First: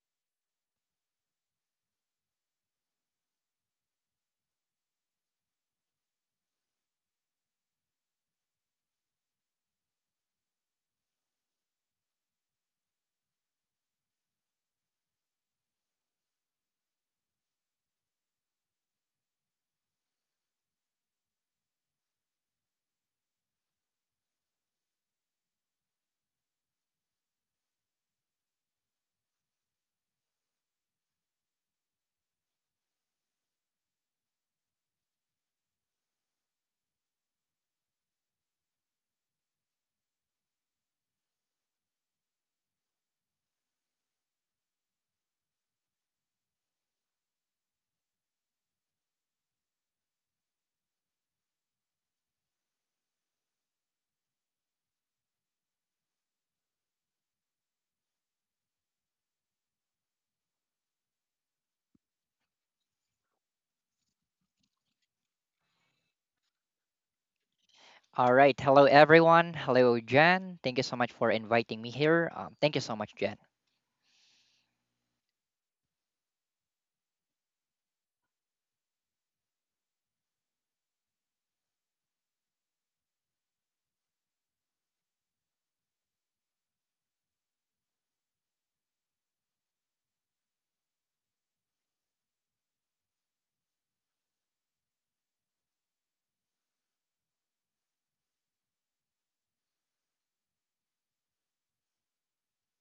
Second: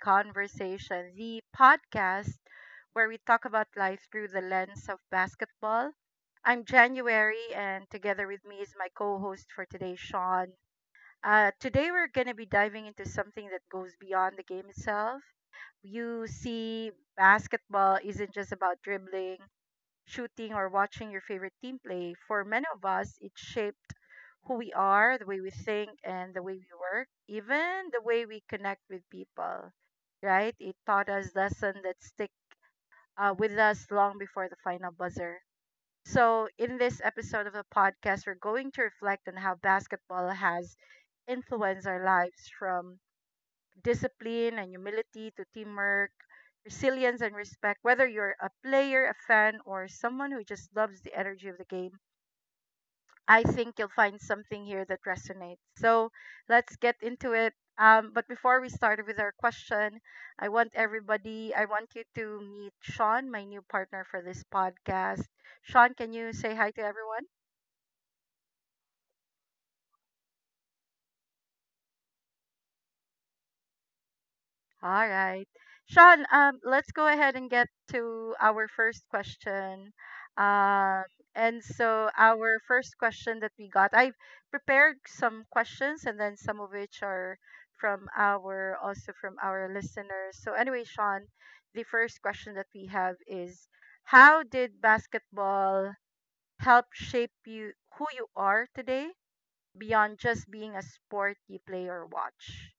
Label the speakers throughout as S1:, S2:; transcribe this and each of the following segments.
S1: Conversation, the podcast where we talk about life through the lens of basketball. I'm January, and together with me is my co host for today, Sean. Today, we're going to be diving into something that goes beyond the game itself. You see, basketball isn't just about dribbling, shooting or watching your favorite team play. For many of us, it shaped who we are, the way we think, and the way we work, even the way we connect with people, right? It taught us lessons that stick with us long before the final buzzer. So, in this episode of the podcast, we're going to reflect on how basketball has influenced our lives from discipline and humility to teamwork, resilience and respect. Whether you're a player, a fan, or someone who just loves the energy of the game, I think you'll find something here that resonates. So let's get into it. But before we start with our question, I want you to meet Sean, my new partner for this podcast. Sean, can you say hi to everyone?
S2: All right. Hello, everyone. Hello, Jan. Thank you so much for inviting me here. Thank you so much, Jan.
S1: All right. Sean, let's go ahead and get to our first question. Um, and so our first question that we got, I've prepared some questions and then some of which are from our also from our listeners. So anyway, Sean, the first question that we have is how did basketball help shape you, who you are today, beyond just being a sport you play or watch?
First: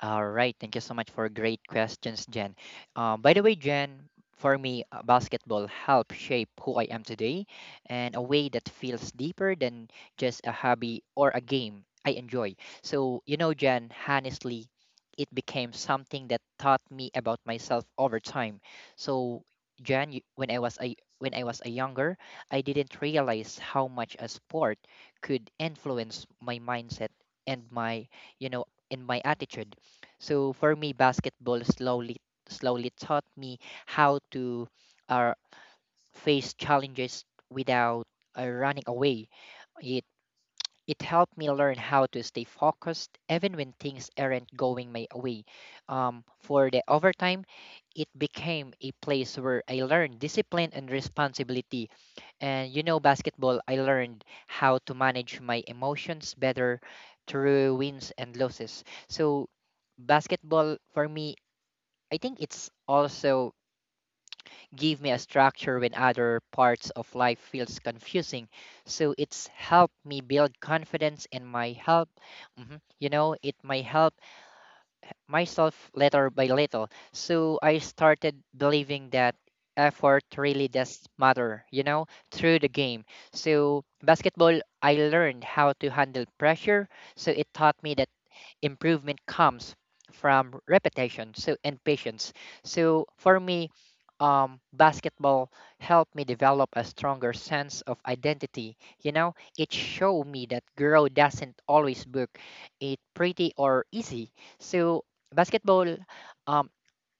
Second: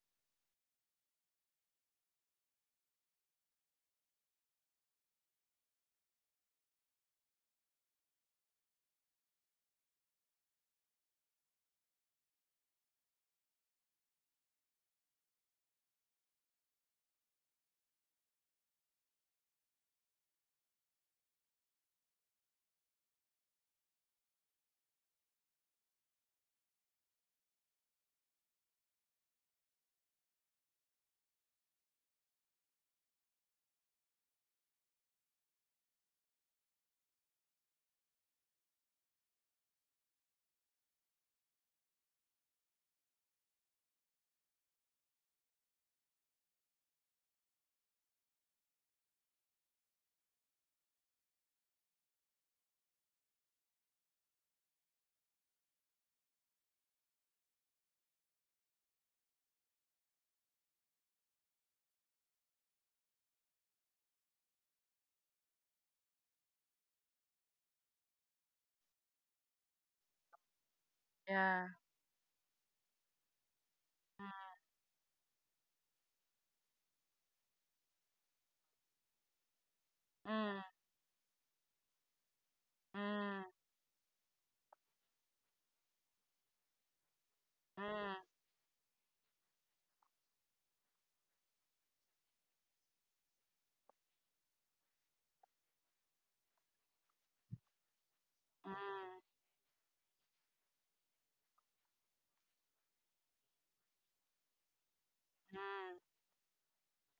S2: All right. Thank you so much for great questions, Jen. By the way, Jen, for me, basketball helped shape who I am today and a way that feels deeper than just a hobby or a game I enjoy. So, you know, Jen, honestly, it became something that taught me about myself over time. So, Jen, when I was a younger, I didn't realize how much a sport could influence my mindset and you know, my attitude. So for me, basketball slowly taught me how to uh, face challenges without running away. It it helped me learn how to stay focused even when things aren't going my way. For the overtime, it became a place where I learned discipline and responsibility. And you know, basketball, I learned how to manage my emotions better through wins and losses. So, basketball for me, I think it's also give me a structure when other parts of life feels confusing, so it's helped me build confidence and
S1: Yeah.
S2: my help. Mhm, you know, it might help myself little by little, so I started believing that effort
S1: Mm,
S2: really does matter, you know, through the game.
S1: mm.
S2: So basketball, I learned how to handle pressure. So it taught me that
S1: Mm,
S2: improvement comes from repetition, so and patience. So for me, basketball helped me develop a stronger sense of identity. You
S1: mm,
S2: know, it showed me that girl doesn't always look it pretty or easy. So basketball,
S1: mm.
S2: uh,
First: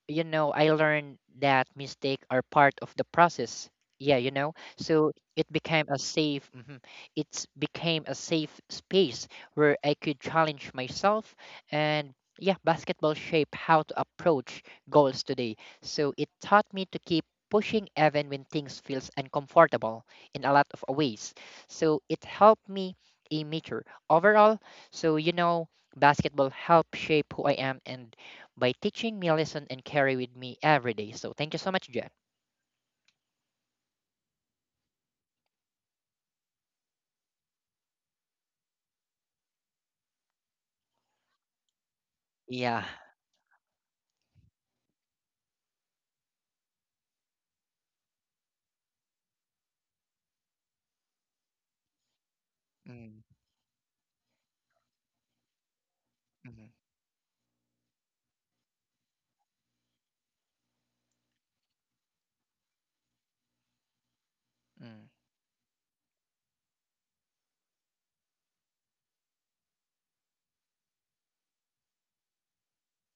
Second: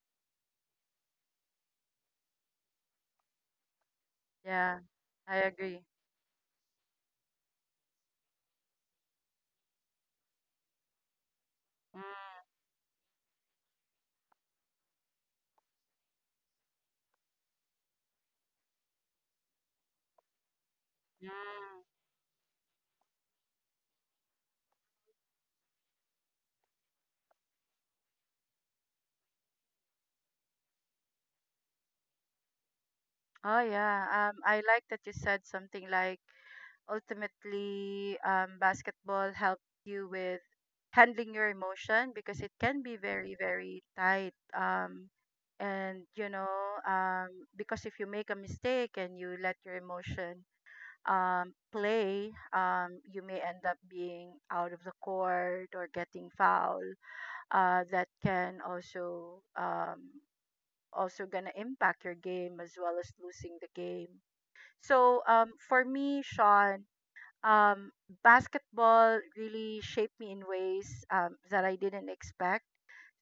S2: you know, I learned that mistakes are part of the process. Yeah, you know,
S1: Yeah,
S2: so
S1: I
S2: it
S1: agree.
S2: became a it's became a safe space where I could challenge myself, and
S1: Mm,
S2: yeah, basketball shaped how to approach goals today. So it taught me to keep pushing even when things feels uncomfortable in a lot of ways.
S1: mm.
S2: So it helped me a mature overall. So you know, basketball helped shape who I am and by teaching me a lesson and carry with me every day. So thank you so much, Jen.
S1: Oh yeah. I like that you said something like, ultimately, basketball helped you with handling your emotion, because it can
S2: Yeah.
S1: be very, very tight. And you know, um, because if you make a mistake and you let your emotion play, you
S2: Mm,
S1: may end up being out of the court or getting
S2: mm,
S1: fouled. That can also Also gonna impact your game as well as losing the game.
S2: mm,
S1: So for me, Sean, um, basketball really shaped me in ways that I didn't expect.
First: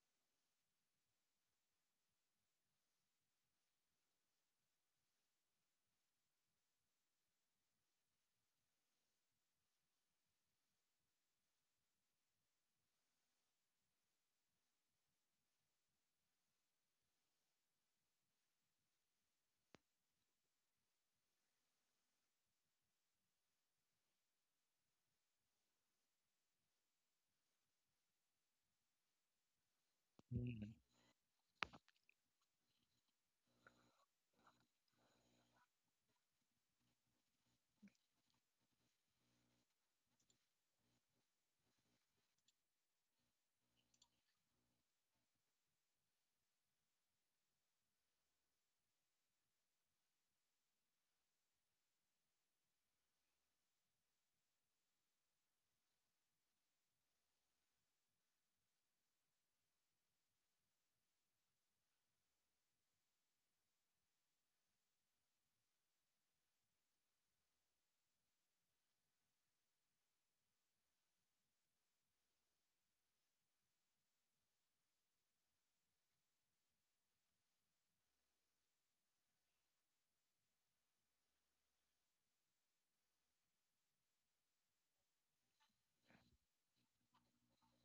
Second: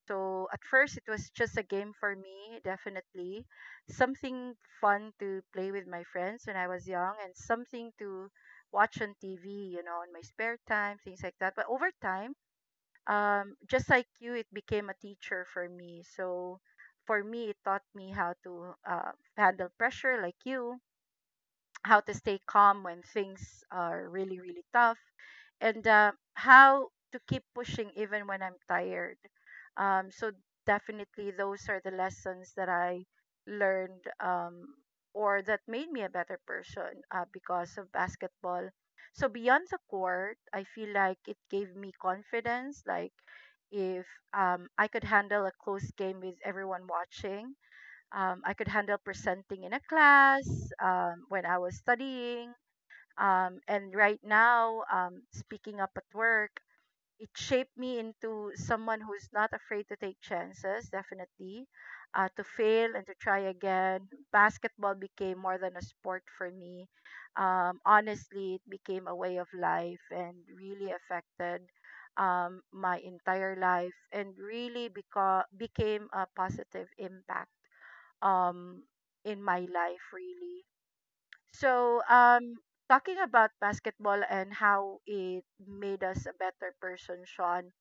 S1: So at first, it was just a game for me, definitely something fun to play with my friends when I was young, and something to watch on TV, you know, in my spare time, things like that. But over time, just like you, it became a teacher for me. So for me, it taught me how to handle pressure, like you, how to stay calm when things are really, really tough, and how to keep pushing even when I'm tired. So
S2: mm,
S1: definitely, those are the lessons that I learned, or that made me a better person because of basketball. So beyond the court, I feel like it gave me confidence. Like if I could handle a close game with everyone watching, I could handle presenting in a class when I was studying. And right now, speaking up at work, it shaped me into someone who's not afraid to take chances, definitely, to fail and to try again. Basketball became more than a sport for me. Honestly, it became a way of life and really affected my entire life and really became a positive impact um in my life really. So talking about basketball and how it made us a better person, Sean,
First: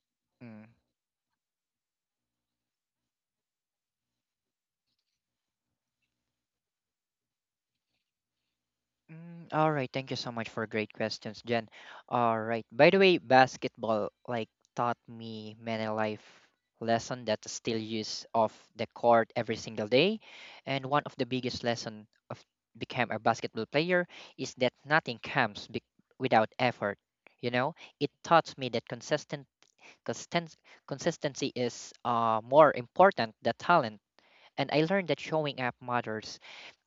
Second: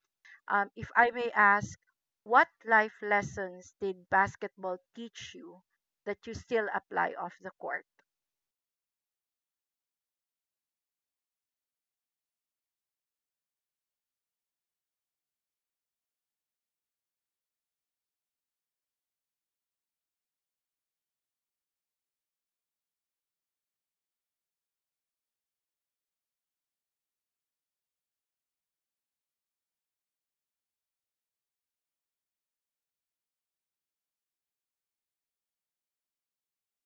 S2: mm.
S1: if I may ask, what life lessons did basketball teach you that you still apply off the court?
S2: Mm, all right. Thank you so much for great questions, Jen. All right. By the way, basketball like taught me many life lesson that I still use off the court every single day. And one of the biggest lesson of become a basketball player is that nothing comes without effort. You know, it taught me that Consisten- consistency is more important than talent. And I learned that showing up matters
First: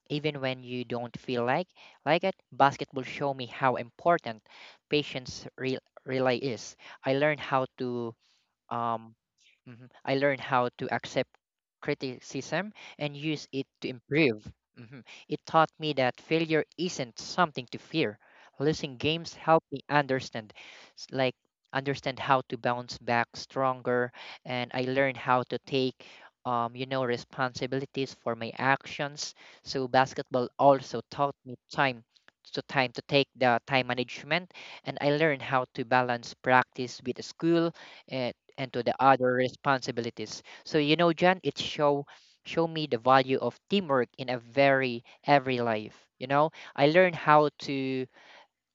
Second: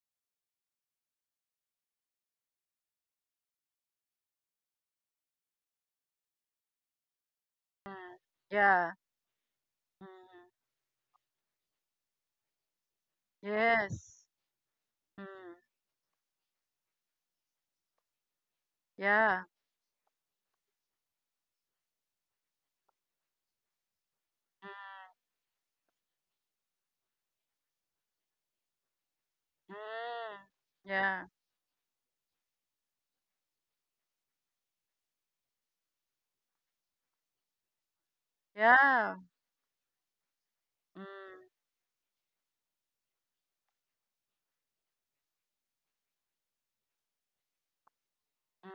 S2: even when you don't feel like it. Basketball showed me how important patience re- relay is. I learned how to
S1: Mm, yeah.
S2: um, mhm,
S1: Mm,
S2: I learned how to accept criticism and use it to
S1: yes.
S2: improve. Mhm. It
S1: Mm,
S2: taught me that failure isn't something to fear. Losing games
S1: yeah.
S2: helped me understand, s- like understand how to bounce back stronger, and I
S1: Mm,
S2: learned how to take, you know, responsibilities for my actions. So
S1: mm,
S2: basketball also
S1: yeah.
S2: taught me time to time to take the time management, and I learned how to balance practice with school, uh, and to the
S1: Yeah.
S2: other responsibilities. So you know, Jan,
S1: Mm,
S2: it show me the value of teamwork in a very every life. You know, I learned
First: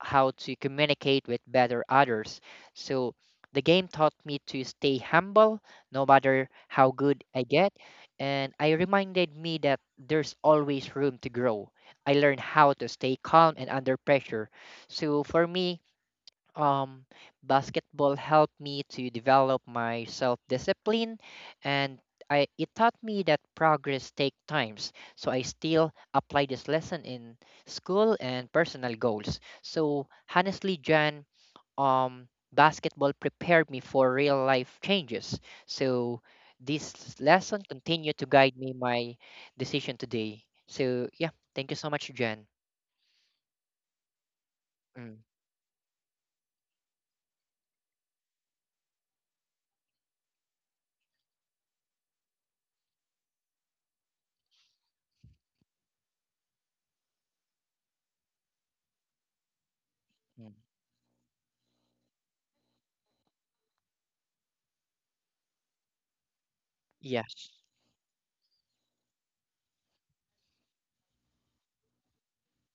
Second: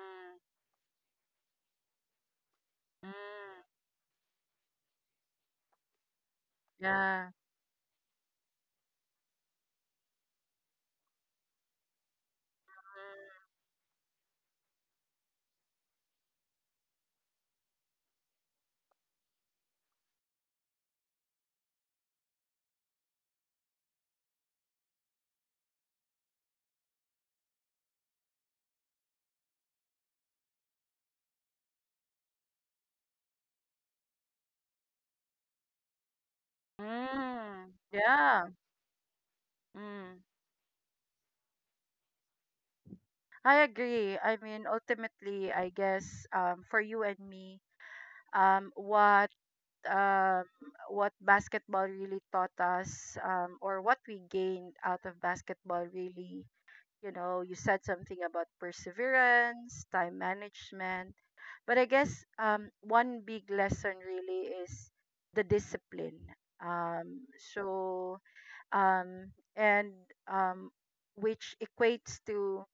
S2: how to communicate with better others. So
S1: mm,
S2: the game taught me to stay humble no matter how good
S1: yeah.
S2: I get. And I reminded me that there's always room to grow. I learned how to stay calm and under pressure. So for me, um, basketball helped me to develop my self-discipline and it taught me that progress takes times. So I still apply this lesson in school and personal goals. So honestly, Jan, um, basketball prepared me for real life changes. So this lesson
S1: Mm,
S2: continue to
S1: yeah.
S2: guide me my decision
S1: Mm.
S2: today. So yeah, thank you so much, Jan.
S1: I agree. I mean,
S2: Mm,
S1: ultimately, I guess for you and me, um, what um, what basketball really taught us, or what we gained out of basketball, really, you know, you said something about perseverance, time
S2: mm.
S1: management, but I guess one big lesson really is the discipline. Um,
S2: Yes.
S1: so and um, which equates to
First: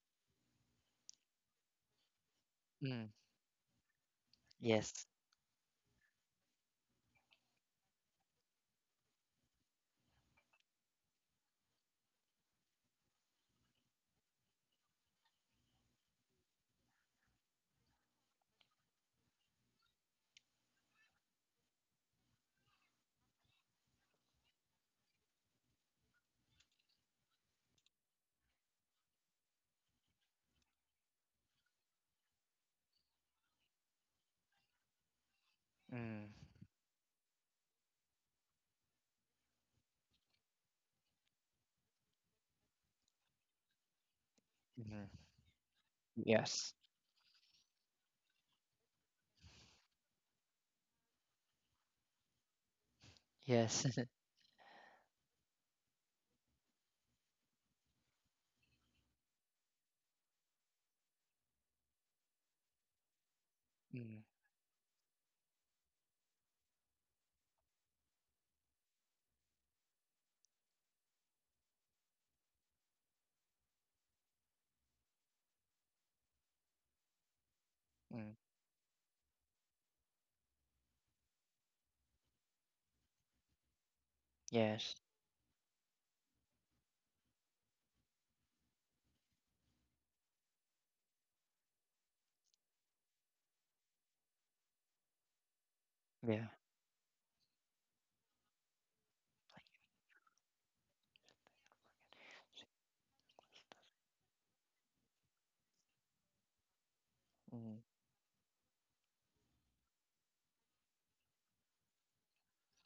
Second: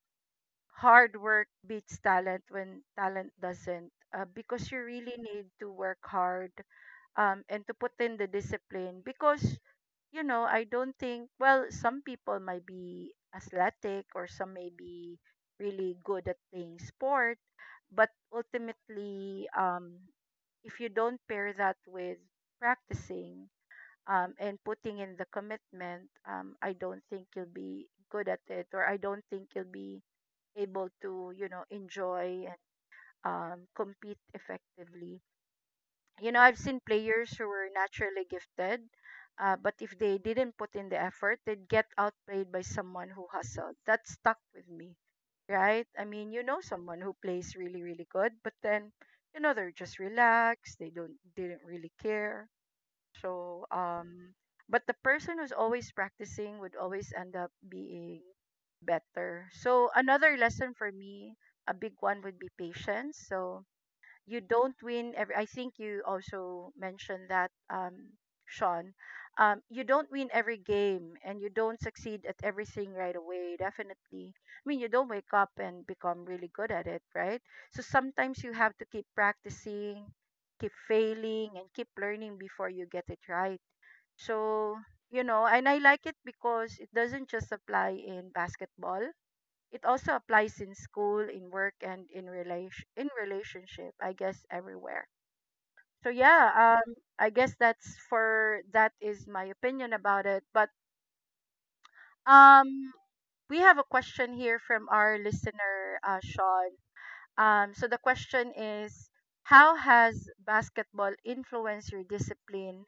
S1: hard work beats talent when
S2: Mm,
S1: talent doesn't because you
S2: yes.
S1: really need to work hard, and to put in the discipline, because you know, I don't think, well, some people might be athletic or some may be really good at playing sport, but ultimately, if you don't pair that with practicing, and putting in the commitment, I don't think you'll be good at it, or I don't think you'll be able to, you know, enjoy and compete effectively.
S2: Mm.
S1: You know, I've seen players who were naturally gifted, but if they didn't put in the effort, they'd get outplayed by someone who hustled. That stuck with me,
S2: Mhm.
S1: right? I mean, you know,
S2: Yes.
S1: someone who plays really, really good, but then, you know, they're just relaxed. They don't didn't really care so,
S2: Yes.
S1: but the person who's always practicing would always end up being better. So, another lesson for me, a big one would be patience. So,
S2: Mm,
S1: you don't win every I think you also mentioned that, sean you don't win every game and you don't succeed at everything right away, definitely. I mean, you don't wake up and become really good at it, right? So
S2: mm.
S1: sometimes you have to keep practicing, keep failing and keep learning before you get it right. So
S2: Yes.
S1: you know, and I like it because it doesn't just apply in basketball, it also applies in school, in work, and in relationship. I guess everywhere. So
S2: Yeah.
S1: yeah, I guess that is my opinion about it. But um, we have a question here from our listener, Sean. Um,
S2: Mm.
S1: so the question is, how has basketball influenced your discipline,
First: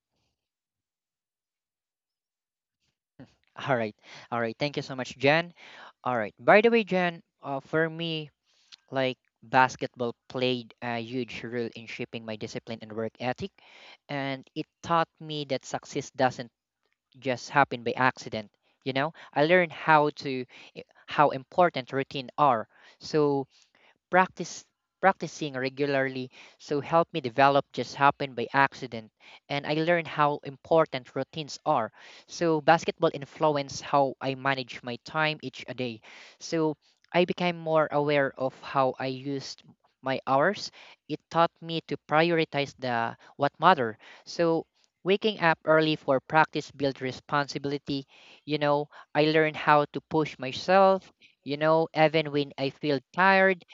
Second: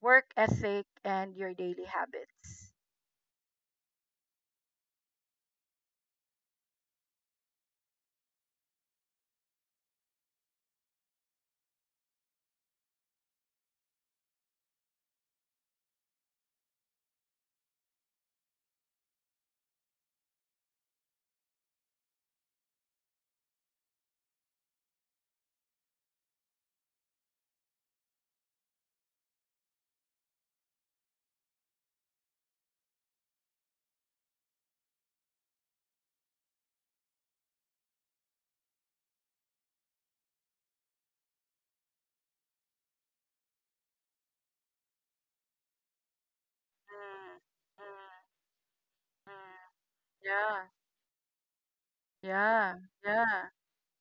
S1: work ethic, and your daily habits?
S2: All right. All right. Thank you so much, Jen. All right. By the way, Jen, for me, like basketball played a huge role in shaping my discipline and work ethic, and it taught me that success doesn't just happen by accident. You know, I learned how to how important routine are. So practice practicing regularly so help me develop just happened by accident, and I learned how important routines are. So basketball influenced how I manage my time each a day. So I became more aware of how I used my hours. It taught me to prioritize the what matter. So waking up early for practice
S1: Mm,
S2: built
S1: mm,
S2: responsibility. You know, I
S1: mm.
S2: learned how to
S1: Yeah,
S2: push myself, you know, even
S1: yeah,
S2: when I feel
S1: yeah.
S2: tired.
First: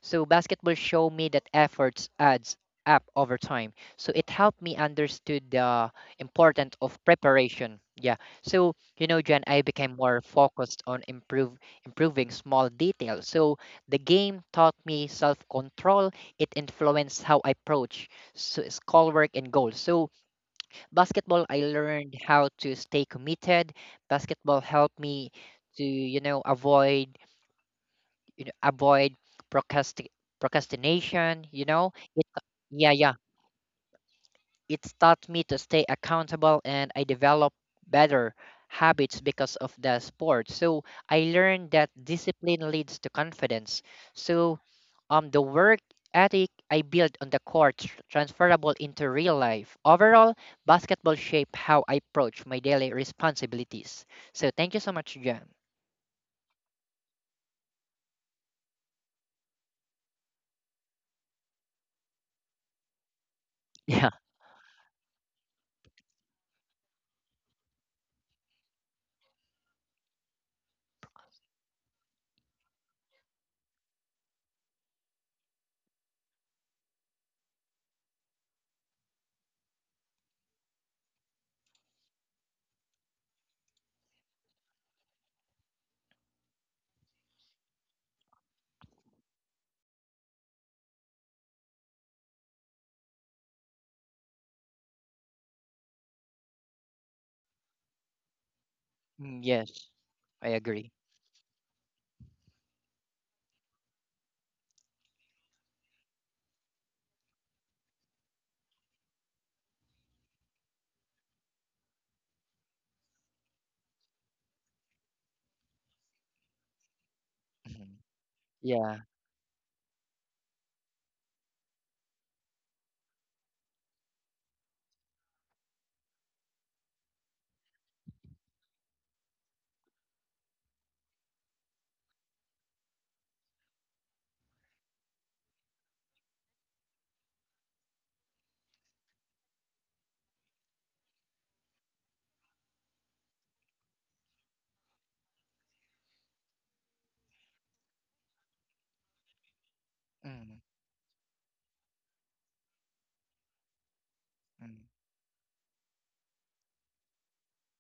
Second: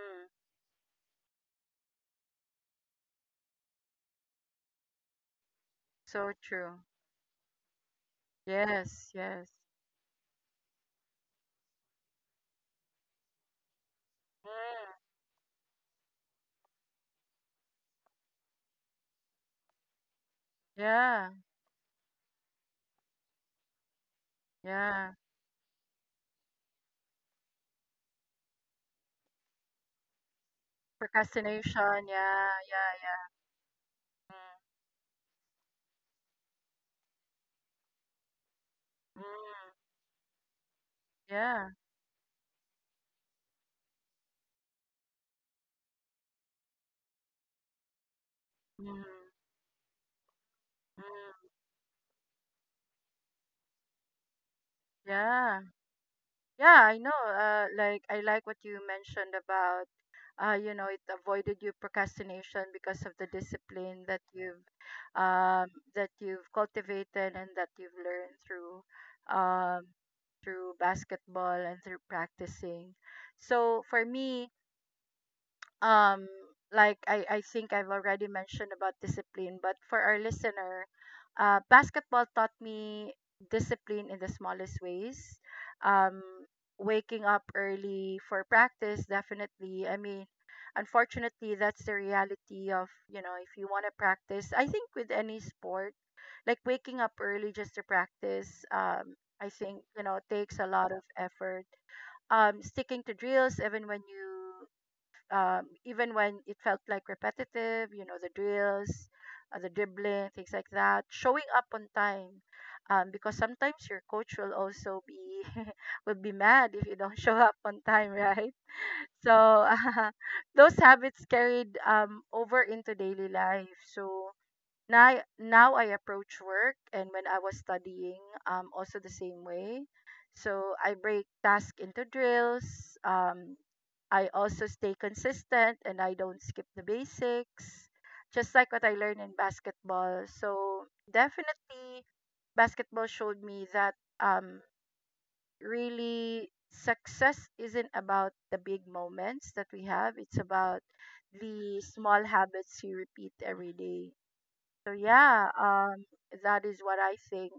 S2: So basketball showed me that efforts adds up over time. So it helped me understood the
S1: so
S2: importance
S1: true.
S2: of preparation. Yeah. So you
S1: Yes,
S2: know, Jen,
S1: yes.
S2: I became more focused on improve improving small details. So the game taught
S1: Mm.
S2: me self control. It influenced how I approach so schoolwork and goals. So
S1: Yeah,
S2: basketball, I learned how to stay committed. Basketball helped
S1: yeah.
S2: me to avoid you know, avoid procrasti- procrastination, you know.
S1: Procrastination.
S2: It
S1: Yeah,
S2: yeah,
S1: yeah,
S2: yeah.
S1: yeah. Mm.
S2: It's taught me to stay accountable and I develop better habits because of
S1: Mm.
S2: the sport. So I learned
S1: Yeah.
S2: that discipline leads to confidence. So the work ethic I built on the court transferable into
S1: Mm.
S2: real life. Overall, basketball shaped
S1: Mm.
S2: how I approach my daily responsibilities. So thank you so much, Jan.
S1: Yeah. Yeah, I know. Like, I like what you mentioned about you know, it avoided you procrastination because of the
S2: Yeah.
S1: discipline um that you've cultivated and that you've learned through um through basketball and through practicing. So for me, um like I think I've already mentioned about discipline, but for our listener, basketball taught me discipline in the smallest ways. Um, Waking up early for practice, definitely. I mean, unfortunately, that's the reality of, you know, if you want to practice, I think with any sport, like waking up early just to practice,
S2: Mm,
S1: I
S2: yes,
S1: think, you know,
S2: I
S1: takes a
S2: agree.
S1: lot of effort, sticking to drills even when you, even when it felt like repetitive, you know, the drills, the dribbling, things like that, showing up on time. Because sometimes your coach will also be will be mad if you don't show up on
S2: Mhm.
S1: time, right?
S2: Yeah.
S1: So those habits carried over into daily life. So now I approach work and when I was studying, also the same way. So I break tasks into drills. I also stay consistent and I don't skip the basics, just like what I learned in basketball. So definitely, basketball showed me that, um, really, success isn't about the big moments that we have. It's
S2: Mm,
S1: about the small habits you repeat every day.
S2: mm.
S1: So yeah, that is what I think.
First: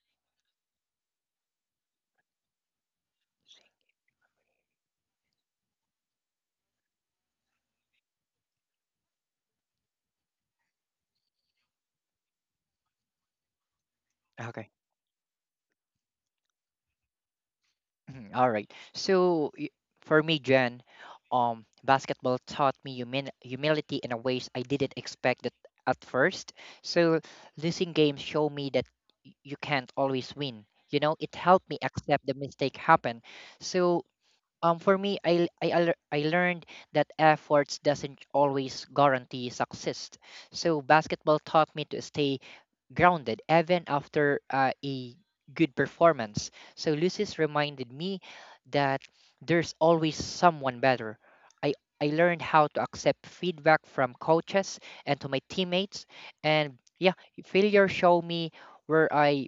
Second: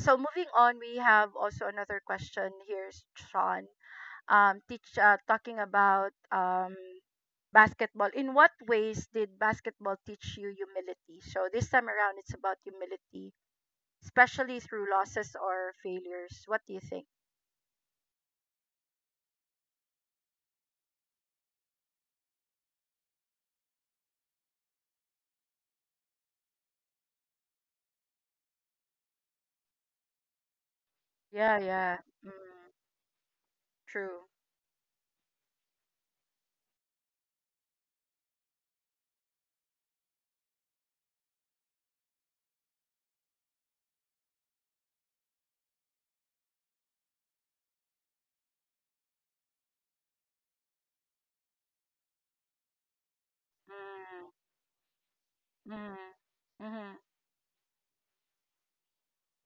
S1: So moving on, we have also another question here, Sean. Teach Talking about basketball, in what ways did basketball teach you humility? So this time around, it's about humility, especially
S2: Okay.
S1: through losses or failures. What do you think?
S2: Mhm, all right. So for me, Jen, basketball taught me humin humility in a ways I didn't expect it at first. So losing games show me that you can't always win. You know, it
S1: Yeah,
S2: helped me
S1: yeah.
S2: accept the
S1: Mm,
S2: mistake happen. So
S1: true.
S2: for me, I learned that efforts doesn't always guarantee success. So basketball taught me to stay grounded even after a good performance. So Lucis reminded me that there's always someone better. I I learned how to accept feedback from
S1: Mm,
S2: coaches and to my
S1: mm,
S2: teammates, and
S1: mm,
S2: yeah, failure showed me where I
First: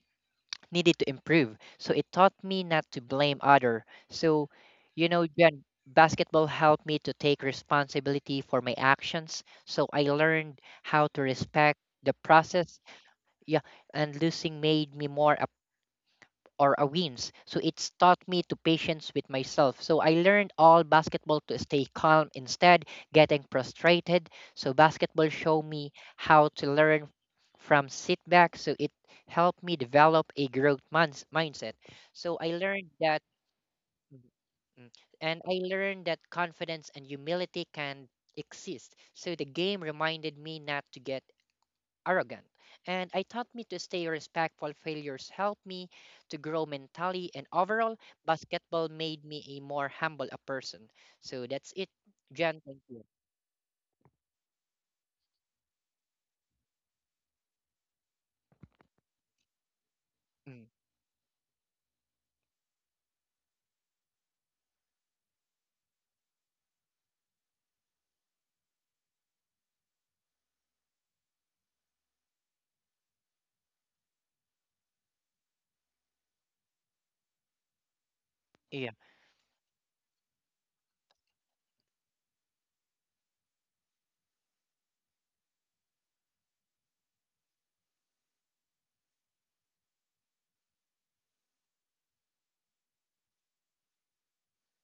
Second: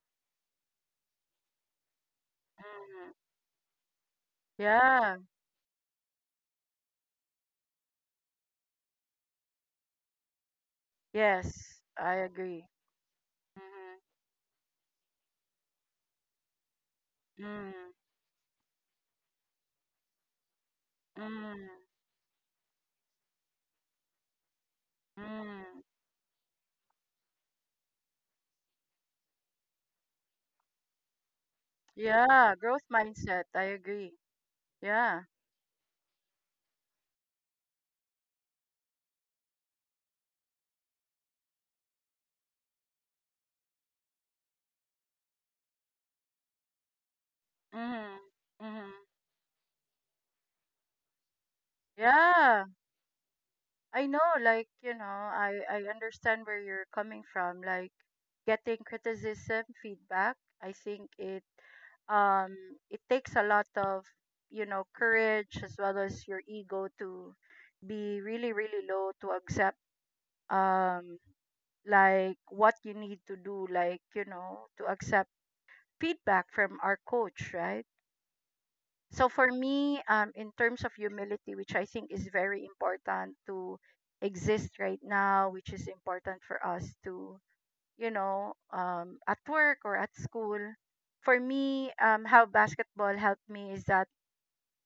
S2: needed to improve. So it taught me not to
S1: mm.
S2: blame other. So you
S1: Yeah.
S2: know, Jen, basketball helped me to take responsibility for my actions. So I learned how to respect
S1: Yes,
S2: the
S1: I agree.
S2: process, yeah, and losing made me more up or a wins.
S1: Mm,
S2: So it's
S1: mm,
S2: taught me to patience with myself. So I learned all basketball to
S1: mm.
S2: stay calm instead getting frustrated. So basketball showed
S1: Mm.
S2: me how to learn from setbacks. So it helped me develop a growth minds mindset. So I
S1: Yeah, growth
S2: learned that,
S1: mindset. I agree.
S2: mm,
S1: Yeah.
S2: and I learned that confidence and humility can exist. So the game reminded me not to get arrogant, and I taught me to stay respectful. Failures helped me to grow mentally, and overall,
S1: Mm. Mm.
S2: basketball made me a more humble a person. So that's it,
S1: Yeah.
S2: Jan. Thank you.
S1: I know, like, you know, I understand where you're coming from, like getting criticism, feedback.
S2: Mm,
S1: I think it, um it takes a lot of, you know, courage as well as your ego to be really, really low to accept, um like what you need to do, like, you know, to accept feedback from our coach, right?
S2: yeah,
S1: So for me, in terms of humility, which I think is very important to exist right now, which is important for us to, you know, at work or at school. For me, how basketball helped me is that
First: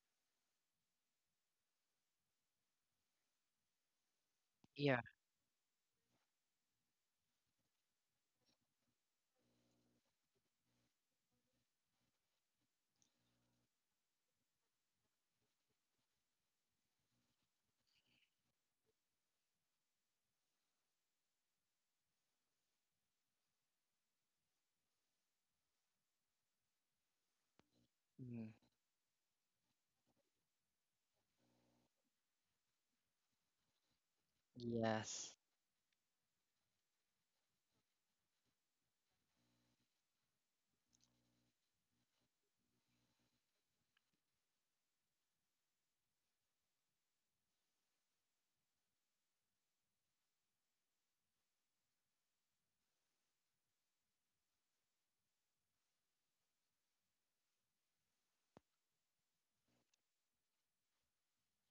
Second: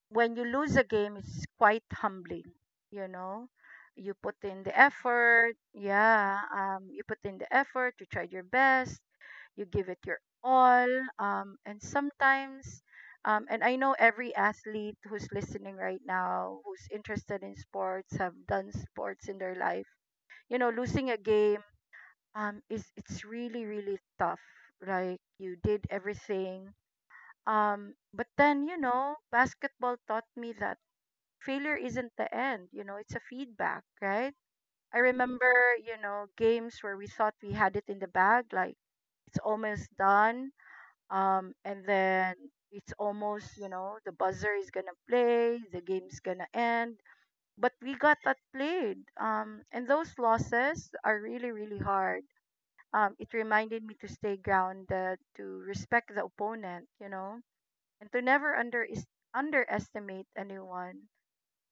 S1: when you lose a game, it's quite humbling. You know, you put in the
S2: yeah,
S1: effort. Yeah, you put in the effort. You tried your best, you give it your all, and sometimes and I know every athlete who's listening right now who's interested in sports have done sports in their life. You know, losing a game is it's really really tough, like you did everything, but
S2: mm,
S1: then you know basketball taught me that failure isn't the end. You know, it's a feedback, right? I
S2: yes,
S1: remember, you know, games where we thought we had it in the bag, like it's almost done, and then it's almost, you know, the buzzer is gonna play, the game's gonna end, but we got that played, and those losses are really really hard. It reminded me to stay grounded, to respect the opponent, you know, and to never underestimate anyone.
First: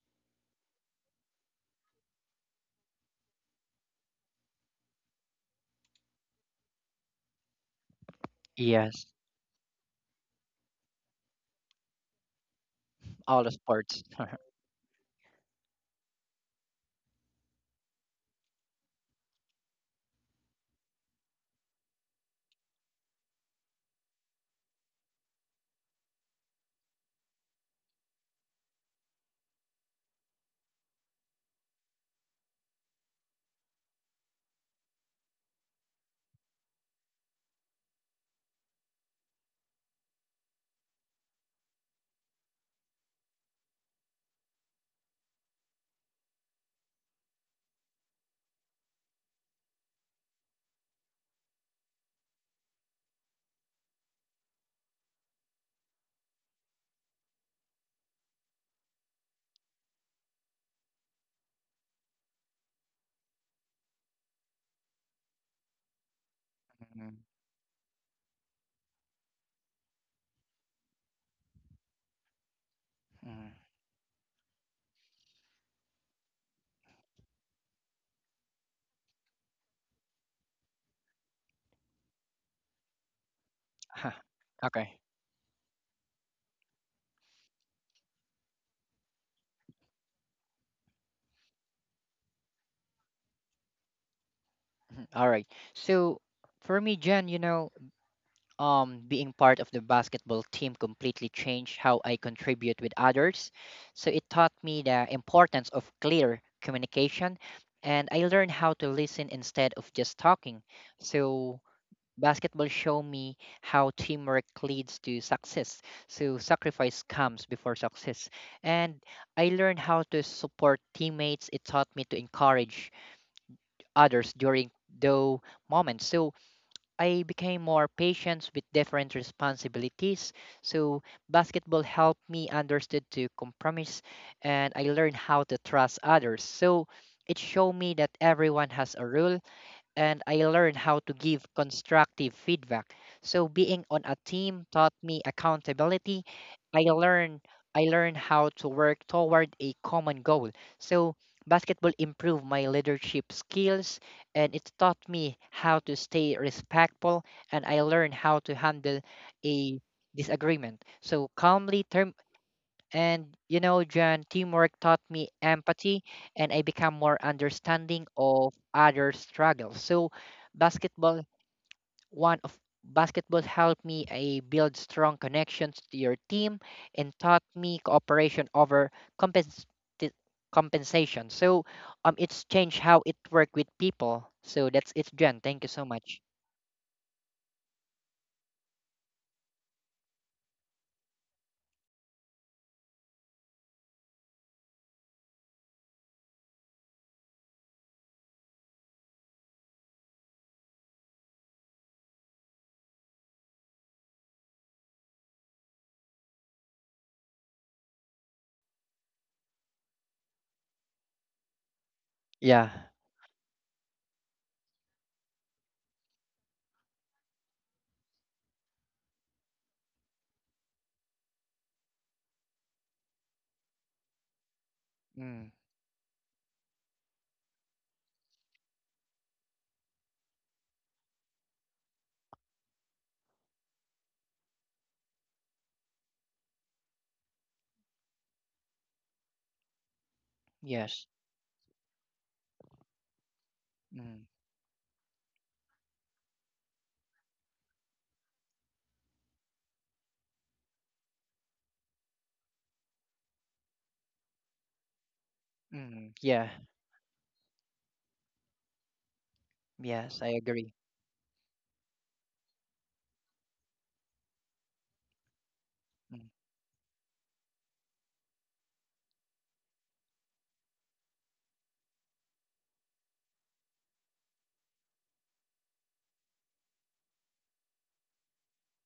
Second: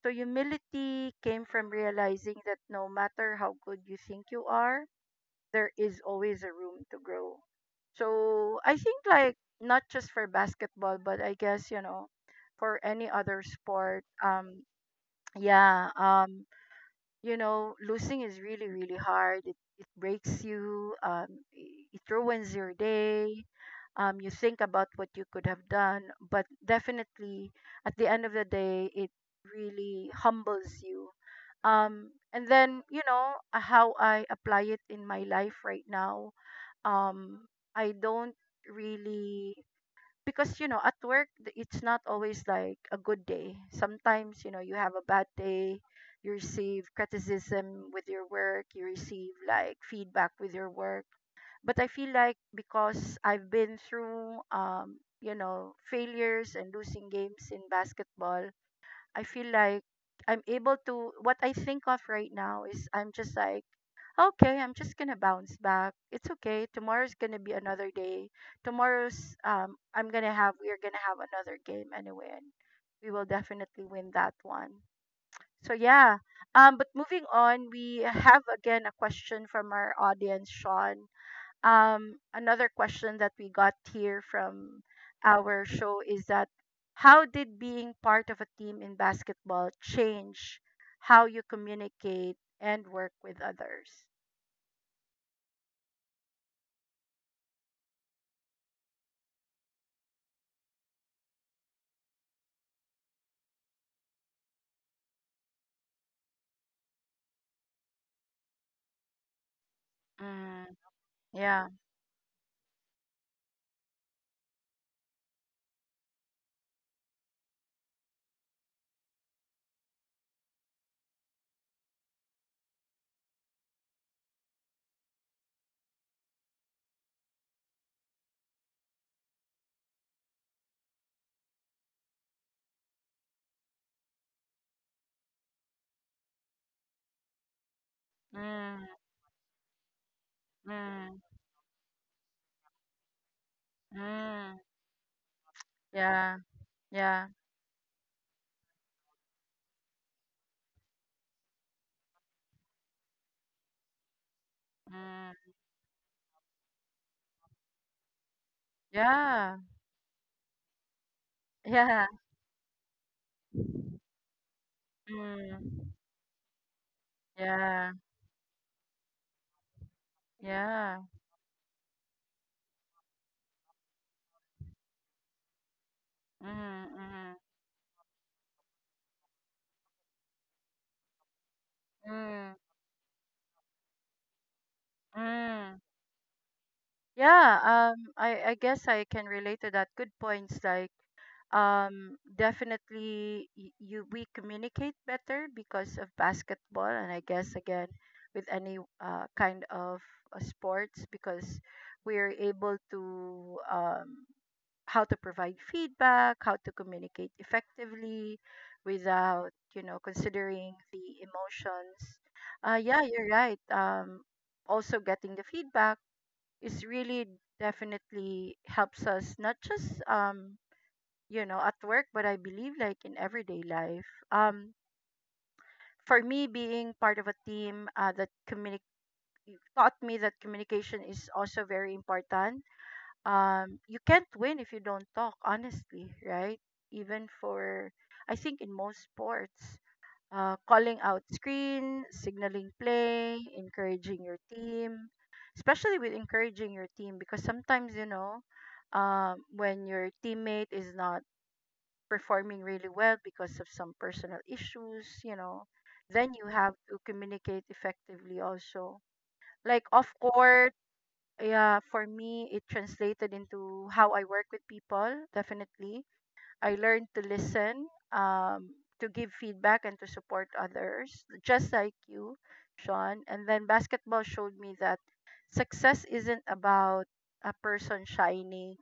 S1: So humility came from realizing that no matter how good you think you are, there is always a room to grow. So I think,
S2: yes.
S1: like, not just for basketball, but I guess, you know, for any other
S2: All the
S1: sport.
S2: sports.
S1: Yeah. You know, losing is really really hard. It breaks you. It ruins your day. You think about what you could have done, but definitely at the end of the day, it really humbles you, and then you know how I apply it in my life right now. um I don't really, because you know at work it's not always like a good day. Sometimes you know you have a bad day, you receive criticism with your work, you receive like feedback with your work. But I feel like because I've been through you know failures and losing games in basketball, I feel like I'm able to what I think of right now is I'm just like, okay, I'm just going to bounce back. It's okay.
S2: Mm,
S1: Tomorrow's going to be another day. Tomorrow's I'm going to have we're going to have another game anyway, and we will
S2: mm.
S1: definitely win that one. So yeah. But moving on, we have again a question from our audience, Sean. Another question that we got here from
S2: Okay.
S1: our show is that how did being part of a team in basketball change how you communicate and work with others?
S2: Mhm. All right. So for me, Jen, you know, being part of the basketball team completely changed how I contribute with others. So it taught me the importance of clear communication, and I learned how to listen instead of just talking.
S1: Mm,
S2: So
S1: yeah.
S2: basketball showed me how teamwork leads to success. So sacrifice comes before success, and I learned how to support teammates. It taught me to encourage others during those moments. So I became more patient with different responsibilities. So basketball helped me understood to compromise and I learned how to trust others. So it showed me that everyone
S1: Mm,
S2: has a role and I learned how to
S1: mm,
S2: give constructive feedback. So being on a
S1: mm,
S2: team taught me accountability.
S1: yeah.
S2: I
S1: Yeah.
S2: learned I learned how to work toward a common goal. So basketball improved my leadership skills and it taught
S1: Mm,
S2: me how to stay respectful and I learned how to handle
S1: yeah.
S2: a disagreement. So calmly
S1: Yeah.
S2: term. And you know, John, teamwork taught me
S1: Mm,
S2: empathy and I become more
S1: yeah.
S2: understanding of other struggles. So
S1: Yeah.
S2: basketball one of basketball helped me I build strong connections to your team
S1: Mm,
S2: and
S1: mm,
S2: taught me cooperation over compens- ti- compensation. So it's
S1: mm,
S2: changed how it work with people. So that's it, John. Thank you
S1: mm.
S2: so much.
S1: Yeah, um, I guess I can relate to that. Good points, like. Definitely, you we communicate better because of basketball, and I guess again with any kind of sports, because we're able to um, how to provide feedback, how to communicate effectively without, you know, considering the emotions.
S2: Yeah.
S1: Yeah, you're right. Also, getting the feedback is really definitely helps us not just you know, at work, but I believe like in everyday life. Um,
S2: Mm,
S1: for me, being part of a team that communic taught me that communication is also very important. You can't win if you don't talk, honestly, right? Even for, I think in most sports, calling
S2: yes.
S1: out screen, signaling play, encouraging
S2: Mm,
S1: your team, especially with encouraging your team, because sometimes, you know, when your teammate is not performing really well because of some personal issues, you know,
S2: mm,
S1: then you
S2: yeah.
S1: have to communicate effectively also. Like off
S2: Yes, I agree.
S1: court, yeah, for me, it translated into how I work with people, definitely.
S2: Mm,
S1: I learned to listen, um, to give feedback and to support others, just like you, Sean. And then basketball showed me that success isn't about a person shining,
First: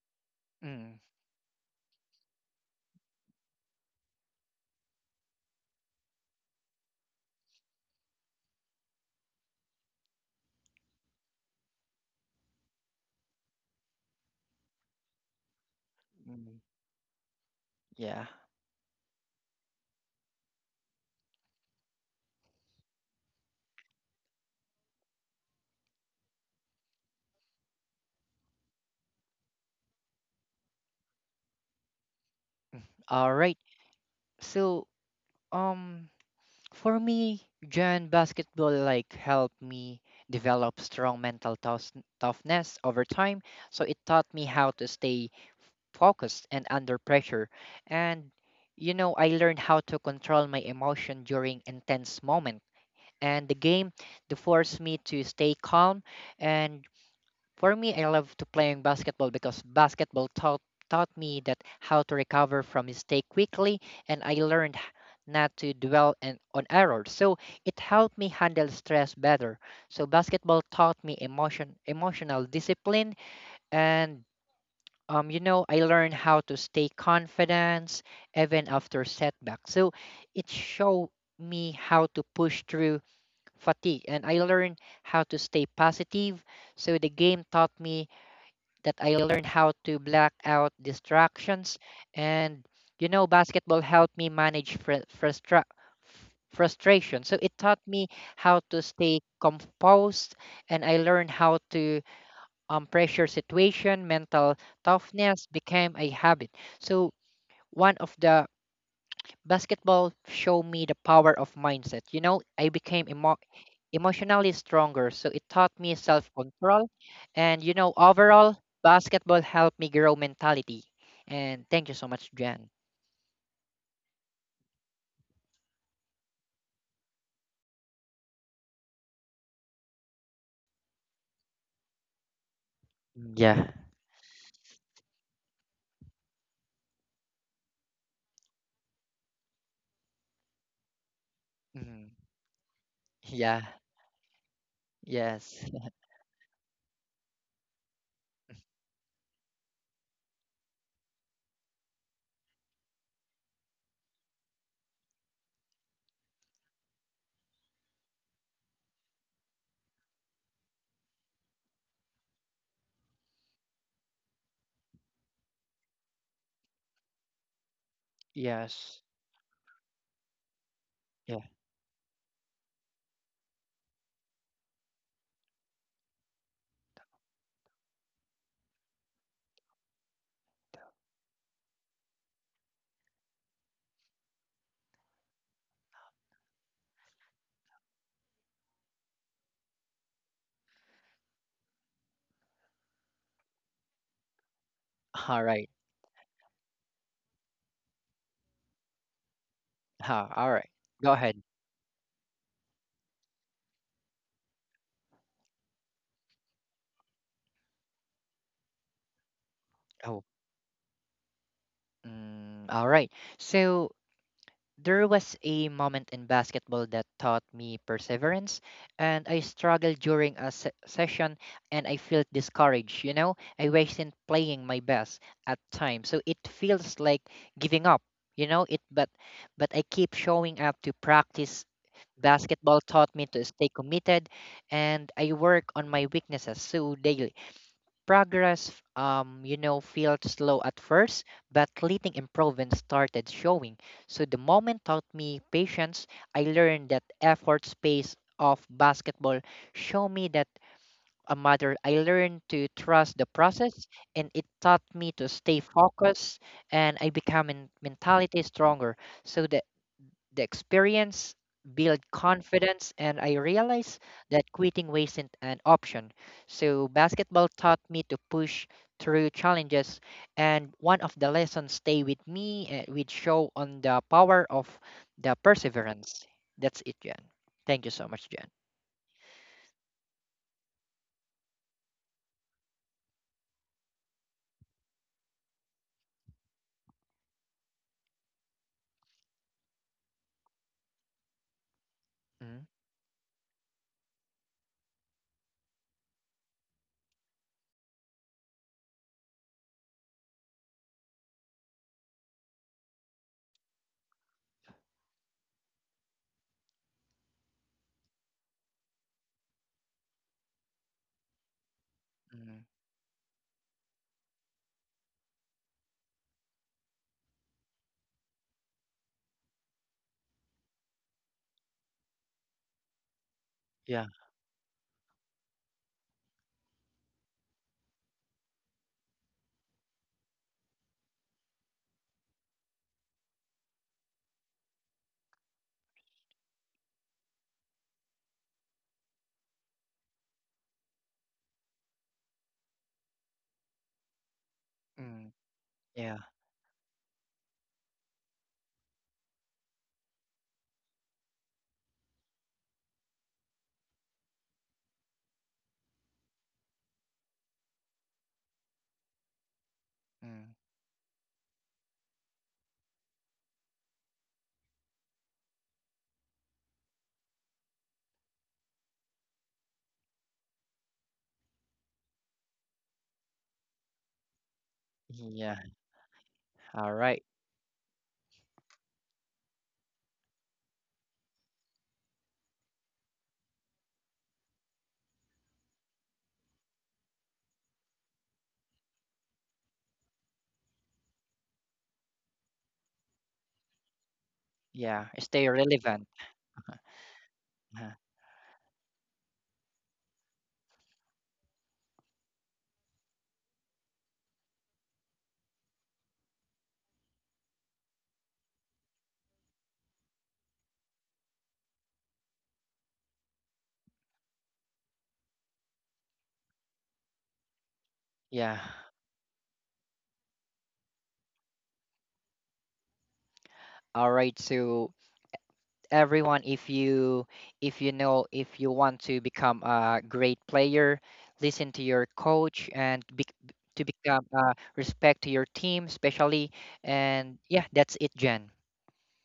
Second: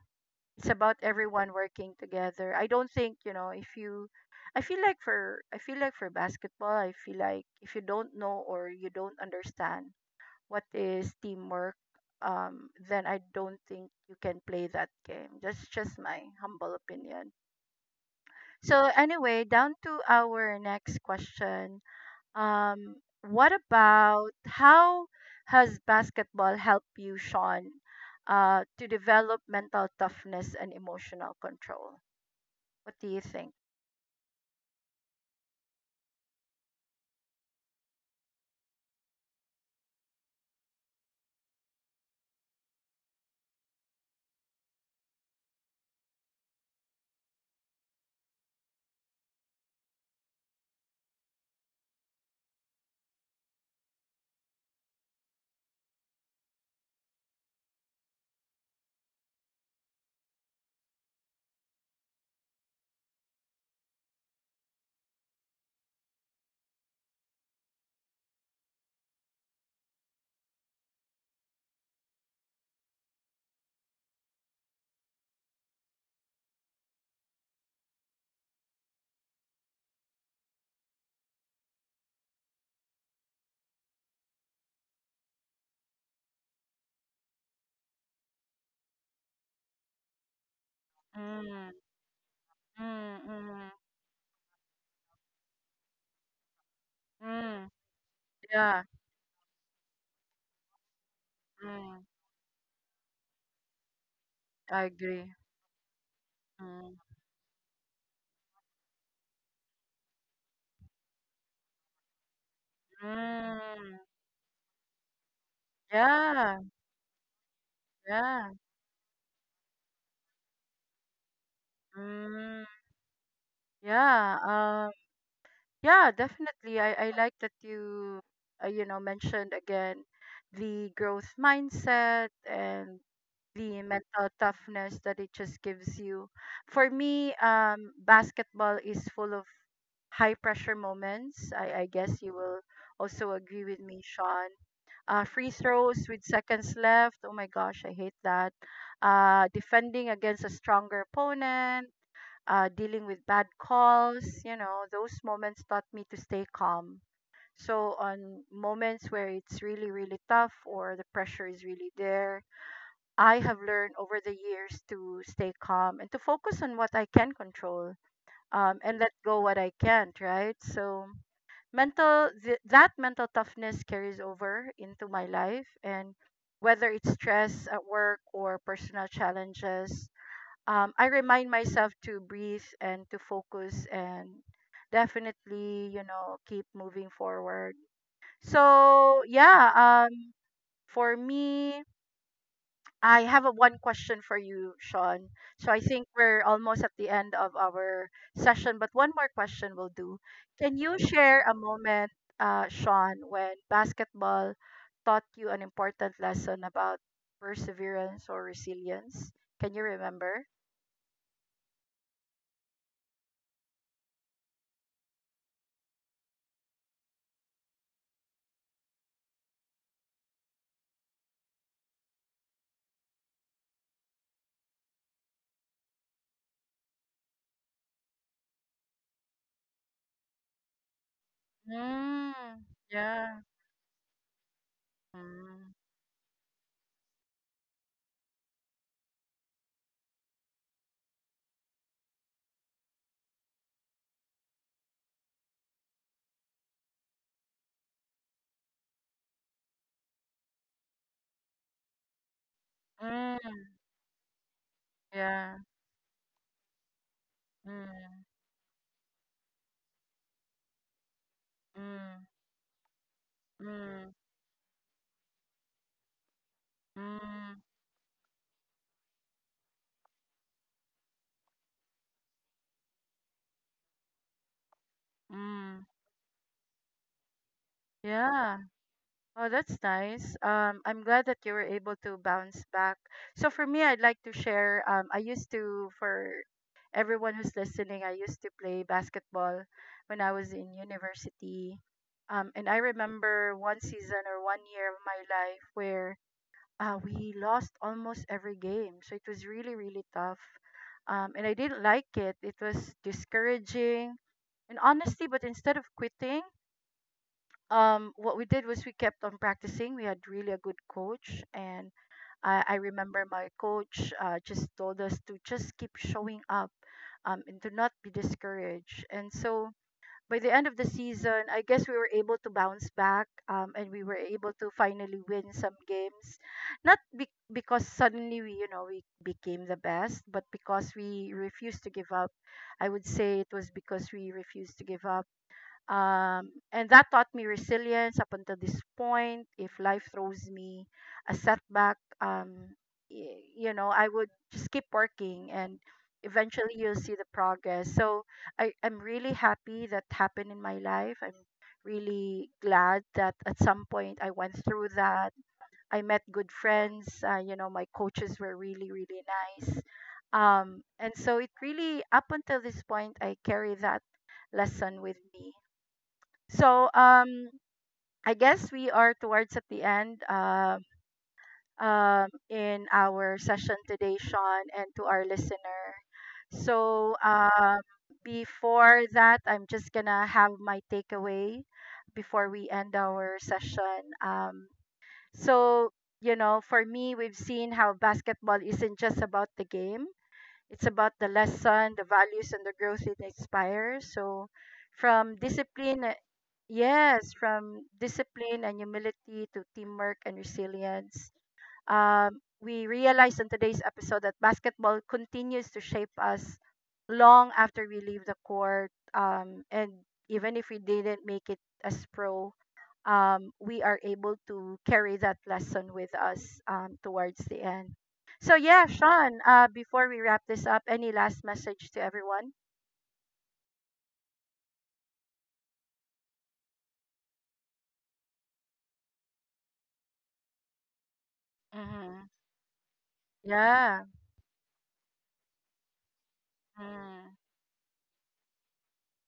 S1: it's about
S2: mm,
S1: everyone working together. I don't think, you know, if you I feel like for basketball, I feel like if you don't know or you don't understand what is teamwork, then I don't think you can play that game. That's just my
S2: mm.
S1: humble opinion.
S2: Yeah.
S1: So anyway, down to our next question. Um, what about how has basketball helped you, Sean, to develop mental toughness and emotional control? What do you
S2: All
S1: think?
S2: right. So, um, for me, Jan, basketball like helped me develop strong toughness over time. So it taught me how to stay focused and under pressure. And you know, I learned how to control my emotion during intense moment. And the game, to force me to stay calm and for me, I love to playing basketball because basketball taught taught me that how to recover from mistake quickly, and I learned not to dwell and, on errors. So it helped me handle stress better. So basketball taught me emotional discipline, and you know, I learned how to stay confident even after setbacks. So it showed me how to push through fatigue, and I learned how to stay positive. So the game taught me that I learned how to black out
S1: Mm,
S2: distractions.
S1: mm,
S2: And, you
S1: mm,
S2: know, basketball helped me manage frustration.
S1: mm,
S2: So it taught me
S1: yeah,
S2: how to stay composed and I learned how
S1: mm,
S2: to pressure situation, mental
S1: I agree.
S2: toughness became a habit.
S1: Mm,
S2: So one of the basketball showed me the power of mindset. You know, I became
S1: mm,
S2: emotionally stronger, so it taught me self
S1: yeah,
S2: control. And, you know,
S1: yeah,
S2: overall, basketball helped me grow mentality. And thank you so much,
S1: mm,
S2: Jen.
S1: yeah. Yeah, definitely. I like that you, you know, mentioned again the growth mindset and
S2: Yeah.
S1: the mental toughness that it just gives you. For me, basketball is full of high pressure moments. I
S2: Mhm.
S1: guess you will also agree
S2: Yeah,
S1: with me, Sean. Free
S2: yes,
S1: throws with seconds left. Oh my gosh, I hate that. Defending against a stronger opponent, dealing with bad calls, you know, those moments taught me to stay calm. So, on moments where it's really, really tough or the pressure is really there, I have learned over the years to stay calm and to focus on what I can control, and
S2: yes,
S1: let go what I can't, right? So,
S2: yeah.
S1: that mental toughness carries over into my life, and whether it's stress at work or personal challenges, I remind myself to breathe and to focus and definitely, you know, keep moving forward. So, yeah, for me, I have a one question for you, Sean.
S2: All
S1: So
S2: right.
S1: I think we're almost at the end of our session, but one more question will do.
S2: Ha, all right.
S1: Can you
S2: Go
S1: share
S2: ahead.
S1: a moment, Sean, when basketball taught you an important lesson about perseverance or resilience? Can you
S2: Oh,
S1: remember?
S2: mm, all right. So, there was a moment in basketball that taught me perseverance, and I struggled during a session and I felt discouraged. You know, I wasn't playing my best at times, so it feels like giving up. You know, it but I keep showing up to practice.
S1: Mm,
S2: Basketball taught me
S1: yeah.
S2: to stay committed, and I work
S1: Mm,
S2: on my weaknesses so daily. Progress, you know, felt slow at first, but leading improvement started showing. So the moment taught me patience. I learned that effort space of basketball show me that a matter. I learned to trust the
S1: mm,
S2: process, and it taught me to
S1: yeah.
S2: stay focused, and I become in
S1: Mm,
S2: mentality stronger. So the experience built
S1: mm,
S2: confidence, and I realized
S1: mm,
S2: that quitting wasn't an option. So, basketball
S1: mm,
S2: taught me to push through challenges, and one of the lessons stay with me, and which show on the power of the
S1: mm.
S2: perseverance. That's it, Jen. Thank you so much, Jen.
S1: Yeah. Oh, that's nice. I'm glad that you were able to bounce back. So for me, I'd like to share. I used to, for everyone who's listening, I used to play basketball when I was in university. And
S2: Mm,
S1: I remember one season or one year of my life where we lost almost every game. So it was really, really tough. And I didn't like it. It was discouraging. And honestly, but instead of quitting, what we did was we kept on practicing. We had really a good coach. And
S2: mm,
S1: I remember my coach just told us to just keep showing up, and to not be discouraged. And so by the end of the season, I guess we were able to bounce back, and we
S2: yeah.
S1: were able to finally win some games. Not be- because suddenly we, you know, we became the best, but because we refused to give up. I would say it was because we refused to give up, and that taught me resilience up until this point. If life throws me a setback, you know, I would just keep
S2: Mm,
S1: working, and
S2: yeah.
S1: eventually you'll see the progress. So I'm really happy that happened in my life. I'm really glad that at some point I went through that. I met good friends. You know, my coaches were really, really nice.
S2: Mm,
S1: And so it really, up until this point, I carry that lesson with me. So I guess we are towards at the end in our session today, Sean, and to our
S2: yeah.
S1: listener.
S2: All
S1: So
S2: right.
S1: before that, I'm just gonna have my takeaway before we end our session. So you know, for me, we've seen how basketball isn't just about the game. It's about the lesson, the values, and the growth it inspires. So,
S2: Yeah.
S1: from
S2: Stay
S1: discipline,
S2: relevant.
S1: yes, from
S2: Uh,
S1: discipline and humility to teamwork and resilience. We realized in today's episode that basketball continues to shape us long after we leave the court, and even if we didn't make it as pro, we are able to carry that lesson with us, towards the end. So
S2: yeah.
S1: yeah, Sean. Before we wrap this up, any last message to everyone?
S2: All right. So everyone, if you know if you want to become a great player, listen to your
S1: Mm-hmm.
S2: coach and be, to
S1: Yeah.
S2: become, respect to your team especially,
S1: Mm.
S2: and yeah, that's it, Jen.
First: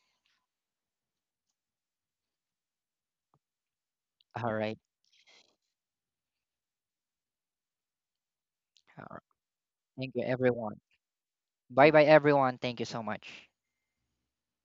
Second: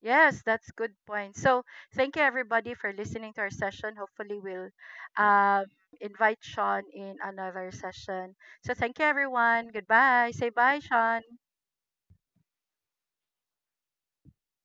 S1: Yes, that's good point. So thank you everybody for listening to our session. Hopefully
S2: All
S1: we'll
S2: right.
S1: uh, invite Sean in another session. So thank you
S2: All right.
S1: everyone.
S2: Thank you,
S1: Goodbye. Say
S2: everyone.
S1: bye, Sean.
S2: Bye bye, everyone. Thank you so much.